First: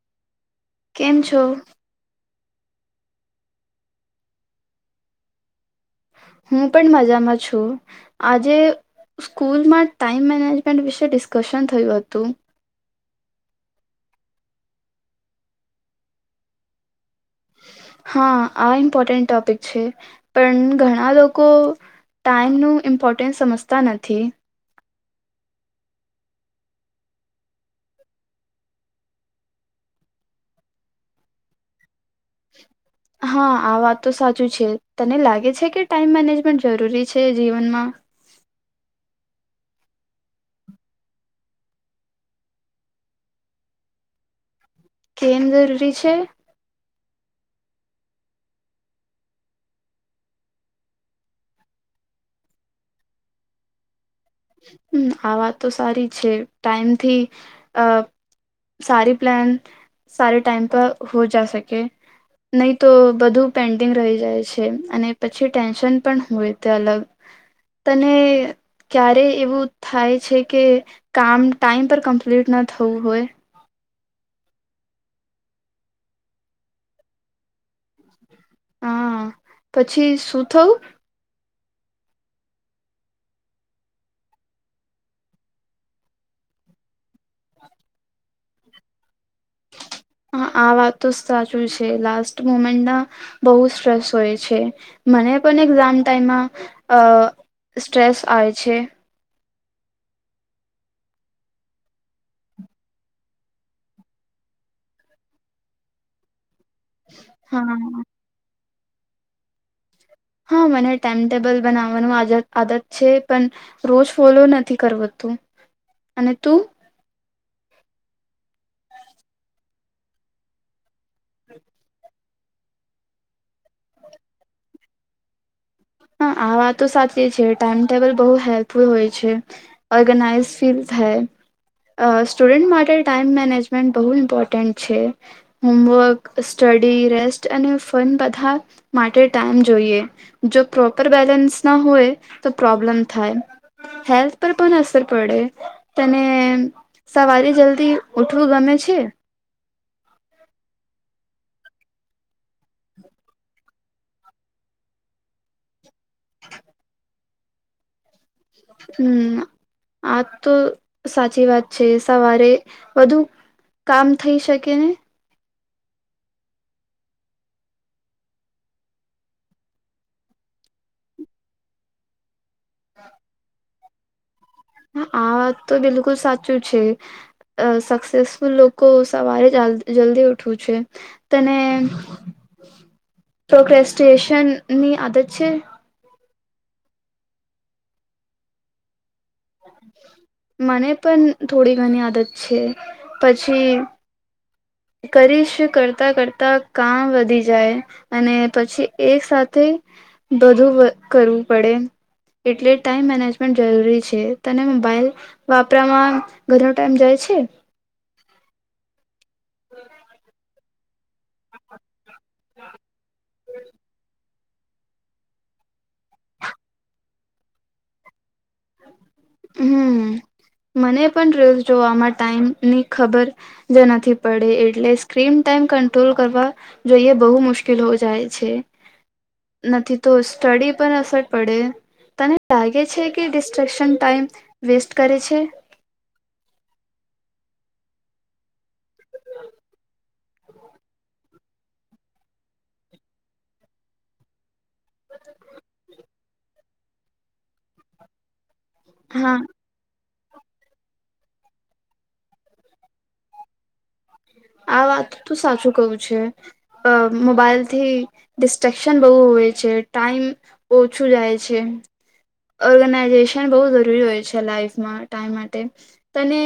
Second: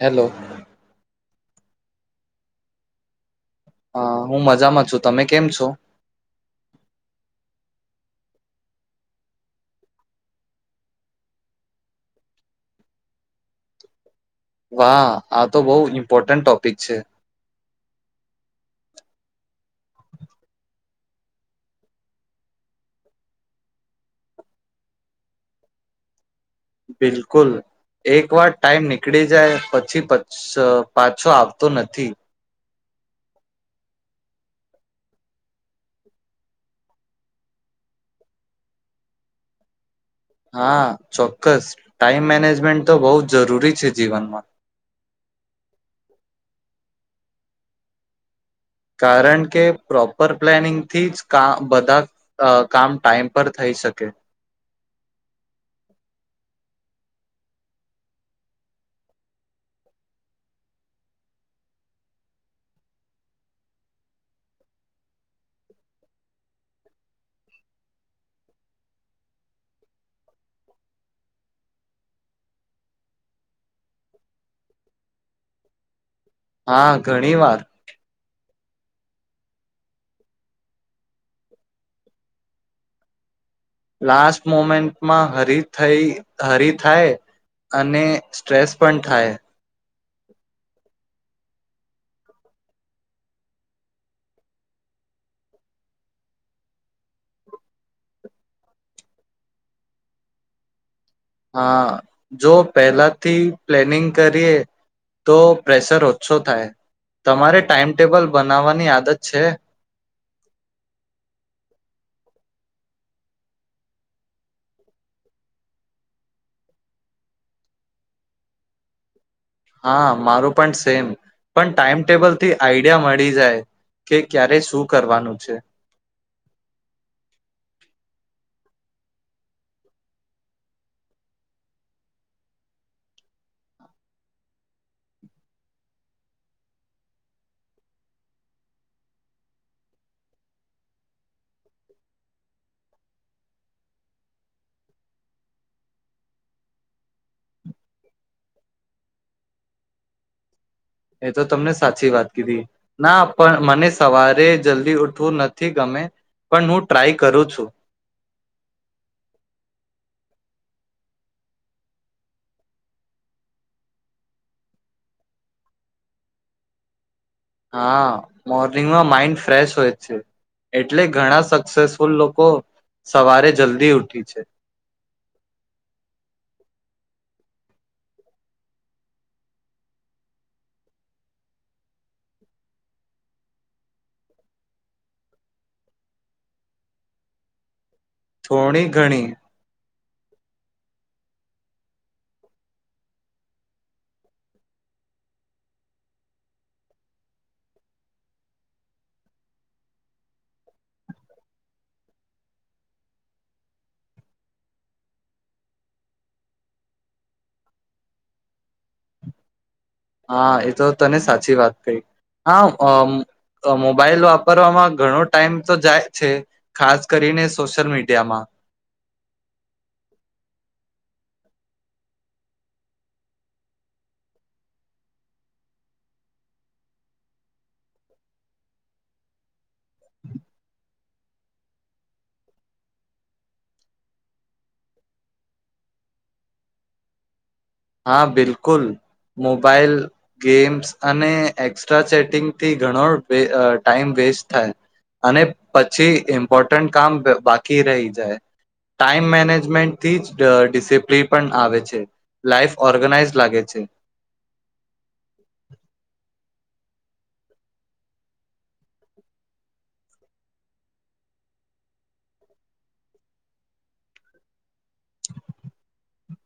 Hello. કેમ છો? હા, હું મજામાં છું. તમે કેમ છો? હું પણ મજામાં છું. આજે સ્કૂલમાં ટાઈમ મેનેજમેન્ટ વિશે ડિસ્કશન થયું હતું. વાહ, આ તો બઉ ઇમ્પોર્ટન્ટ ટોપિક છે. હા, આ ઇમ્પોર્ટન્ટ ટોપિક છે પણ ઘણા લોકો ટાઈમનું ઇમ્પોર્ટન્સ સમજતા નથી. બિલકુલ, એક વાર ટાઈમ નીકળી જાય પછી પાછ-પાછો આવતો નથી. હા, આ વાત તો સાચું છે. તને લાગે છે કે ટાઈમ મેનેજમેન્ટ જરૂરી છે જીવનમાં? હા, ચોક્કસ ટાઈમ મેનેજમેન્ટ તો બહુ જ જરૂરી છે જીવનમાં. કેમ જરૂરી છે? કારણ કે, પ્રોપર પ્લાનિંગથી જ કાઅ બધા અ કામ ટાઈમ પર થઈ શકે. હમ્મ, આ વાત તો સારી છે. ટાઈમથી અ સારી પ્લાન સારી ટાઈમ પર હો જ શકે નહી તો બધું પેન્ડિંગ રહી જાય છે અને પછી ટેન્શન પણ હોય તે અલગ તને ક્યારે એવું થાય છે કે કામ ટાઈમ પર કમ્પ્લીટ ના થવું હોય. હા, ઘણી વાર. હમ્મ, પછી શું થવું? લાસ્ટ મોમેન્ટમાં હરી થઈ હરી થાય અને સ્ટ્રેસ પણ થાય. હા, આ વાત તો સાચું છે લાસ્ટ મુમેન્ટમાં બહુ સ્ટ્રેસ હોય છે. મને પણ એક્ઝામ ટાઈમમાં અ સ્ટ્રેસ આવે છે. હા, જો પહેલાથી પ્લેનિંગ કરીએ તો પ્રેશર ઓછો થાય. તમારે હા ટાઈમટેબલ બનાવવા ની આદત છે. હા, મને ટાઈમટેબલ બનાવવાનું આજદ આદત છે પણ રોજ ફોલો નથી કરાવતું. અને તું? હા, મારું પણ સેમ. પણ ટાઈમટેબલ થી આઈડિયા મળી જાય કે ક્યારે શું કરવાનું છે? હા, આ વાતો સાચી છે ટાઈમ ટેબલ બહુ હેલ્પફુલ હોય છે. ઓર્ગનાઈઝ ફીલ થાય. અ સ્ટુડન્ટ માટે ટાઈમ મેનેજમેન્ટ બહુ ઇમ્પોર્ટન્ટ છે. હોમવર્ક, સ્ટડી, રેસ્ટ અને ફન બધા માટે ટાઈમ જોઈએ જો પ્રોપર બેલેન્સ ના હોય તો પ્રોબ્લેમ થાય હેલ્થ પર પણ અસર પડે તને સવારે જલ્દી ઉઠવું ગમે છે એ તો તમને સાચી વાત કીઘી ના પણ મને સવારે જલ્દી ઉઠવું નથી ગમે પણ હું ટ્રાય કરું છું હમ આ તો સાચી વાત છે સવારે બધુ કામ થઈ શકે ને હા મોર્નિંગમાં માઈન્ડ ફ્રેશ હોય જ છે એટલે ઘણા સક્સેસફુલ લોકો સવારે જલ્દી દેવઠી છે આ વાત તો બિલકુલ સાચું છે સક્સેસફુલ લોકો સવારે જલ્દી ઉઠવું છે તને પ્રોસ્ટશન ની આદત છે થોડી ઘણી મને પણ થોડી ઘણી આદત છે પછી કરીશ કરતાં કરતાં કામ વધી જાય અને પછી એક સાથે બધું કરવું પડે એટલે ટાઈમ મેનેજમેન્ટ જરૂરી છે તને મોબાઈલ વાપરવામાં ઘણ ટાઈમ જાય છે હમ હા એ તો તને સાચી વાત કહી હા મોબાઈલ વાપરવામાં ઘણો ટાઈમ તો જાય છે ખાસ કરીને સોશિયલ મીડિયામાં જો આમાં ટાઈમ ની ખબર નથી પડે એટલે સ્ક્રીન ટાઈમ કટ્રોલ કરવા જોઈએ બહુ મુશ્કેલ હો જાય છે નથી તો સ્ટડી પર અસર પડે તને લાગે છે કે ડિસ્ટ્રેક્શન ટાઈમ વેસ્ટ કરે છે હા બિલકુલ મોબાઈલ ગેમ્સ અને એક્સ્ટસ્ટ્રા ચેટિંગથી ઘણો ટાઈમ વેસ્ટ થાય અને પછી ઇમ્પોર્ટ કામ બાકી રહી જાય ટાઈમ હા મેનેજમેન્ટ થી જ ડિસિપ્લિન પણ આવે છે લાઈફ ઓર્ગનાઈઝ લાગે છે આ વાત તો સાચું કવું છે અ મોબાઈલથી ડિસ્ટક્શન બહુ હોય છે ટાઈમ ઓછું જાય છે ઓર્ગેનાઇઝેશન બહુ જરૂરી હોય છે લાાઈફમાં ટાઈમ માટે તને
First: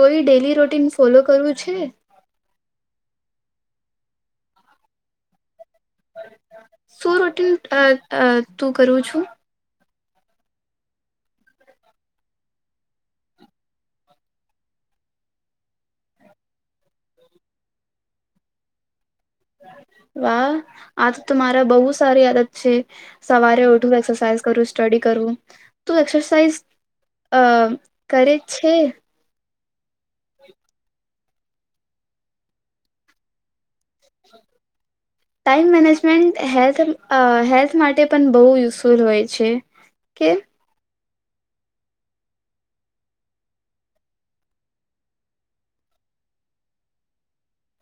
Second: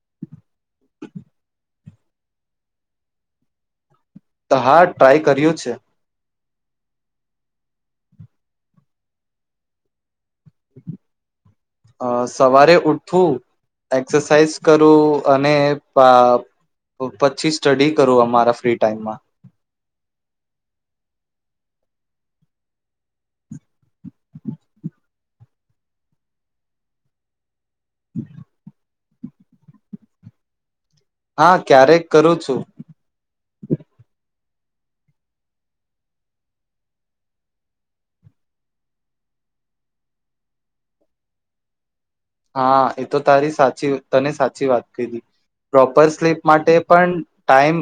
કોઈ ડેલી રૂટીન ફોલો કરવું છે તો હા ટ્રાય કર્યું છે શું રોટીન તું કરું છું અ સવારે ઉઠવું એક્સરસાાઈઝ કરું અને પછી સ્ટડી કરું અમારા ફ્રી ટાઈમમાં વાહ આ તો મારા બહુ સારી આદત છે સવારે ઉઠવું એક્સરસાઇઝ કરું સ્ટડી કરવું તો એક્સરસાઇઝ અ કરે છે [unintelligible] હા ક્યારેક કરું છું ટાઈમ મેનેજમેન્ટ હેલ્થ હેલ્થ માટે પણ બહુ યુઝફુલ હોય છે કે હા એ તો તારી સાચી તને સાચી વાત કઘી પ્રોપર સ્લીપ માટે પણ ટાઈમ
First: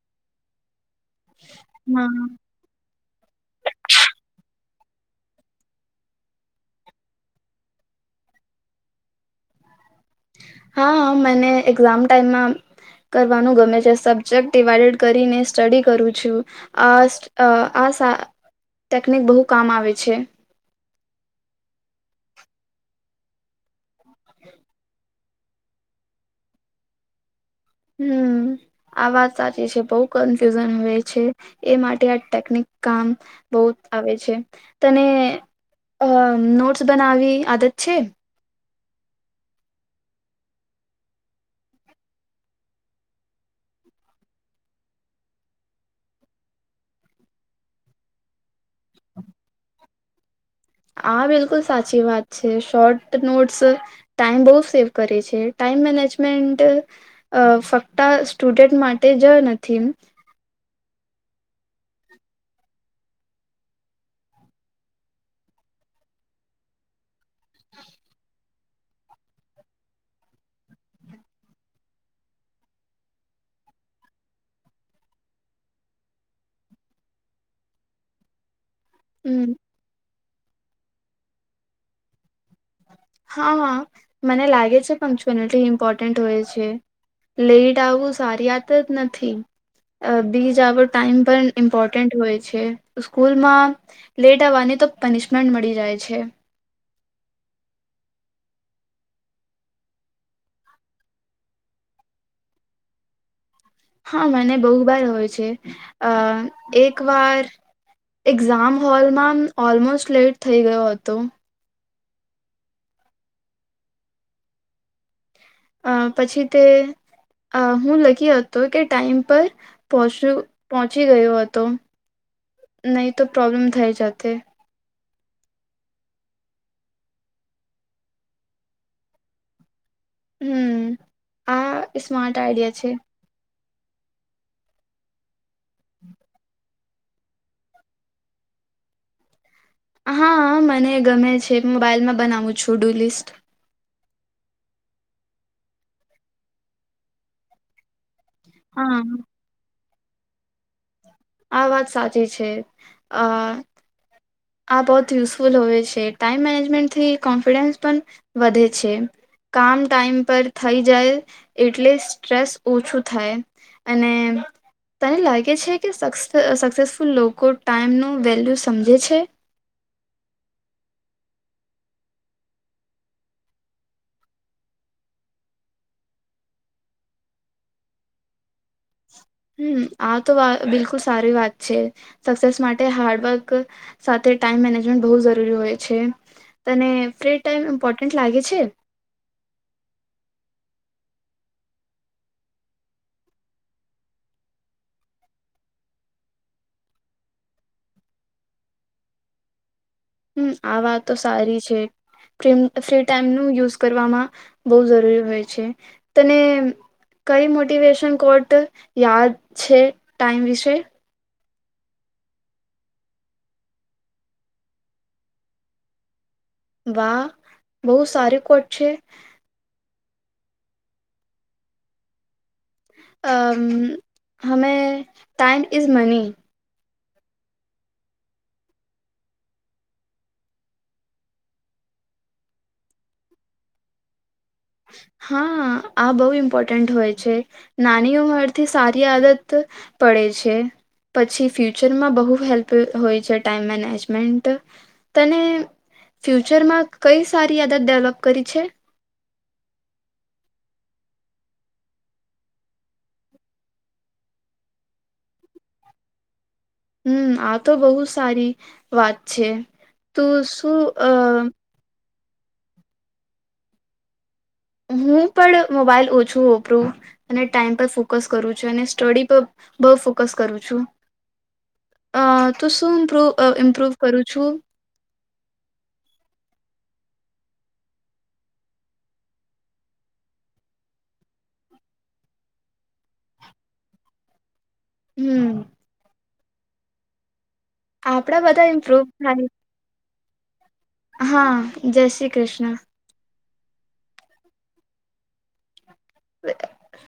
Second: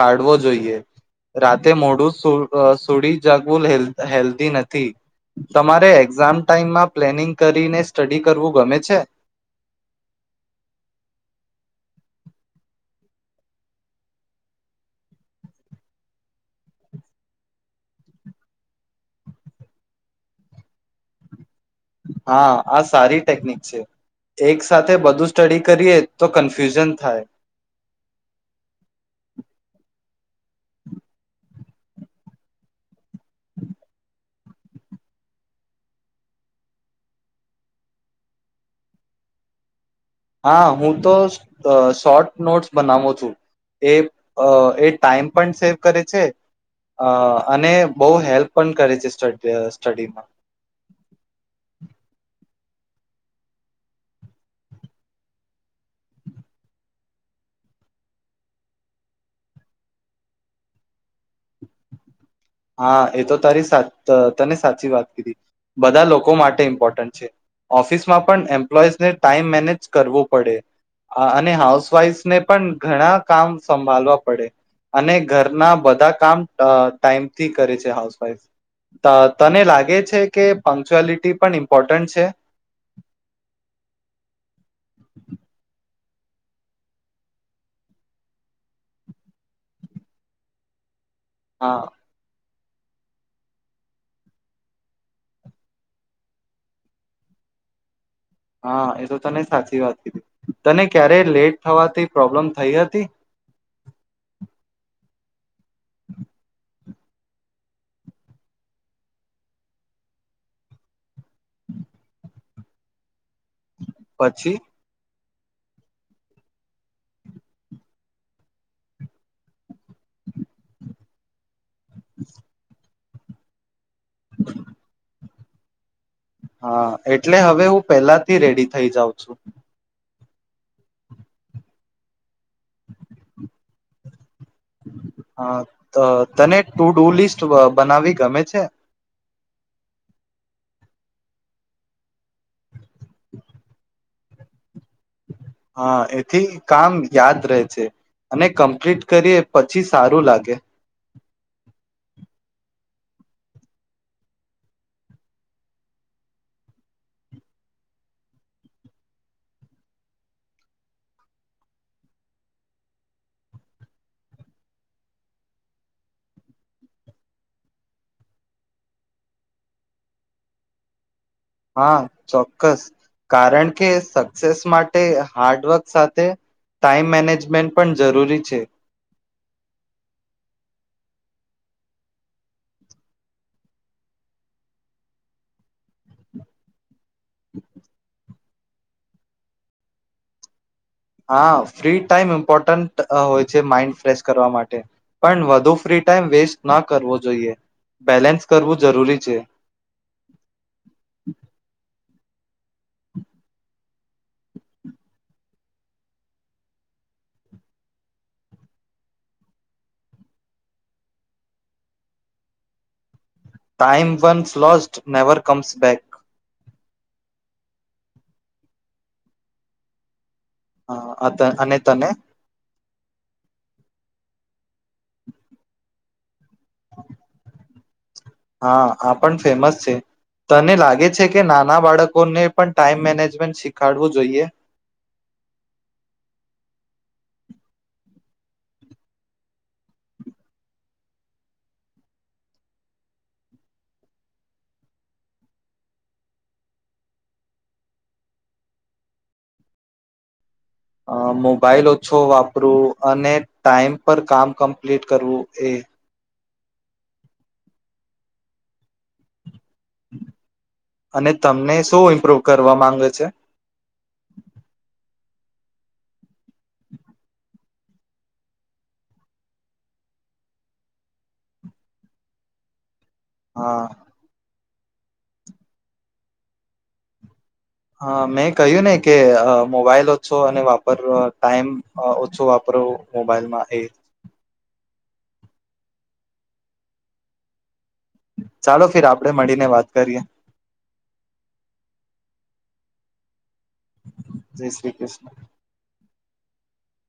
કાઢવો જોઈએ. રાતે મોડું હા સુ સુડી જાગલ હેલ્ધ નથી તમારે એક્ઝામ ટાઈમમાં પ્લેનિંગ કરીને સ્ટડી કરવું ગમે છે. હા મને એક્ઝામ ટાઈમમાં કરવાનું ગમે છે સબ્જેક્ટ ડિવાઈડેડ કરીને સ્ટડી કરું છું આ આ ટેકનિક બહુ કામ આવે છે. હા આ સારી ટેકનિક છે એક સાથે બધું સ્ટડી કરીએ તો કન્ફ્યુઝન થાય. હમ આ વાત સાચી છે બહ કન્ફ્યુઝન હોય છે એ માટે આ ટેકનિક કામ બહ આવે છે તને અ નોટ્સ બનાવી આદત છે. હા હું તો શોર્ટ નોટ્સ બનાવું છું, એ એ ટાઈમ પણ સેવ કરે છે, અને બહુ હેલ્પ પણ કરે છે, સ્ટસ સ્ટડીમાં હા બિલકુલ સાચી વાત છે શોર્ટ નોટ્સ, ટાઈમ બહુ સેવ કરે છે ટાઈમ મેનેજમેન્ટ, ફક્ત સ્ટુડન્ટ માટે જ નથી. હા એ તો તારી સા તને સાચી વાત કીધી, બધા લોકો માટે ઇમ્પોર્ટન્ટ છે ઓફિસમાં પણ એમ્પ્લોઈઝને ટાઈમ મેનેજ કરવું પડે, અને હાઉસવાઈફને પણ ઘણા કામ સંભાળવા પડે, અને ઘરના બધા કામ ટાઈમ થી કરે છે હાઉસવાઈફ. હમ તને લાગે છે કે પંક્ચ્યુઆલિટી પણ ઇમ્પોર્ટન્ટ છે. હા હા મને લાગે છે પંક્ચુઅલિટી ઇમ્પોર્ટન્ટ હોય છે, લેટ આવવું સારી વાત જ નથી, બીજ આવડ ટાઈમ પણ હા ઇમ્પોર્ટન્ટ હોય છે. સ્કૂલમાં લેટ આવવાની તો પનિશમેન્ટ મળી જાય છે. હા એ તો તને સાચી વાત કીધી, તને ક્યારે લેટ થવાથી પ્રોબ્લેમ થઈ હતી? હા મને બહુ બાર હોય છે, અ એક વાર એક્ઝામ હોલમાં ઓલમોસ્ટ લેટ થઈ ગયો હતો. પછી? અ પછી તે હું લખી હતો કે ટાઈમ પર પહચ્યું. પહોંચી ગયો હતો, નહી તો પ્રોબ્લેમ થાય છે. [unintelligible] હા એટલે હવે હું પેલાથી રેડી થઇ જાઉં છું. હમ આ સ્માર્ટ આઈડિયા છે. હા તને ટુ ડુ લિસ્ટ બનાવી ગમે છે? હા મને ગમે છે મોબાઈલમાં બનાવું છું ડુ લિસ્ટ. હા એથી કામ યાદ રહે છે. અને કમ્પ્લીટ હા કરીએ પચીસ સારું લાગે. આ વાત સાચી છે, આ. આ બહુત યુઝફુલ હોય છે, ટાઈમ મેનેજમેન્ટથી કોન્ફિડન્સ પણ વધે છે, કામ ટાઈમ પર થઈ જાય એટલે સ્ટ્રેસ ઓછું થાય, અને તને લાગે છે કે સક્સેસફુલ લોકો ટાઈમનું વેલ્યુ સમજે છે? હા ચોક્કસ, કારણ કે સક્સેસ માટે હાર્ડવર્ક સાથે ટાઈમ મેનેજમેન્ટ પણ જરૂરી છે. આ તો બિલકુલ સારી વાત છે, સક્સેસ માટે હાર્ડવર્ક સાથે ટાઈમ મેનેજમેન્ટ બહુ જરૂરી હોય છે, તને.. ફ્રી ટાઈમ ઈન્પોર્ટેન્ટ લાગે છે? છે? હા ફ્રી ટાઈમ ઇમ્પોર્ટન્ટ હોય છે માઈન્ડ ફ્રેશ કરવા, માટે પણ વધુ ફ્રી ટાઈમ વેસ્ટ ન કરવો જોઈએ, બેલેન્સ કરવું જરૂરી છે. આ વાત તો સારી છે, ફ્રી ટાઈમનું યુઝ કરવામાં બહુ જરૂરી હોય છે, તને કઈ મોટિવેશન કોટ યાદ છે? ટાઈમ વિશે. Time one lost never comes back. વાહ બહુ સારી કોટ છે. હા અ અને તને? અ હમે ટાઈમ ઇઝ મની. હા આ પણ ફેમસ છે, તને લાગે છે કે નાના બાળકોને પણ ટાઈમ મેનેજમેન્ટ શીખાડવું જોઈએ? હા આ બહુ ઇમ્પોર્ટન્ટ હોય છે, નાની ઉંમરથી સારી આદત પડે છે, પછી ફ્યુચરમાં બહુ હેલ્પ હોય છે ટાઈમ મેનેજમેન્ટ, તને ફ્યુચરમાં કઈ સારી આદત ડેવલપ કરી છે? અ મોબાઈલ ઓછો વાપરું અને ટાઈમ પર કામ કમ્પ્લીટ કરવું એ. હમ્મ આ તો બહુ સારી વાત છે તો શું અ પ્રૂવ કરવા માંગે છે હું પણ મોબાઈલ ઓછું વાપરું અને ટાઈમ પર ફોકસ કરું છું અને સ્ટડી પર બહુ ફોકસ કરું છું અ તો શું [unintelligible] અ હા ઇમ્પ્રુવ કરું છું હા મેં કહ્યું ને કે મોબાઈલ ઓછો અને વાપર ટાઈમ ઓછો વાપરવું મોબાઈલમાં એ હમ્મ આપડા બધા ચાલો ઇમ્પ્રુવ ફિર આપડે થાય મળીને વાત કરીએ. હા જય શ્રી કૃષ્ણ. જય શ્રી કૃષ્ણ. [unintelligible]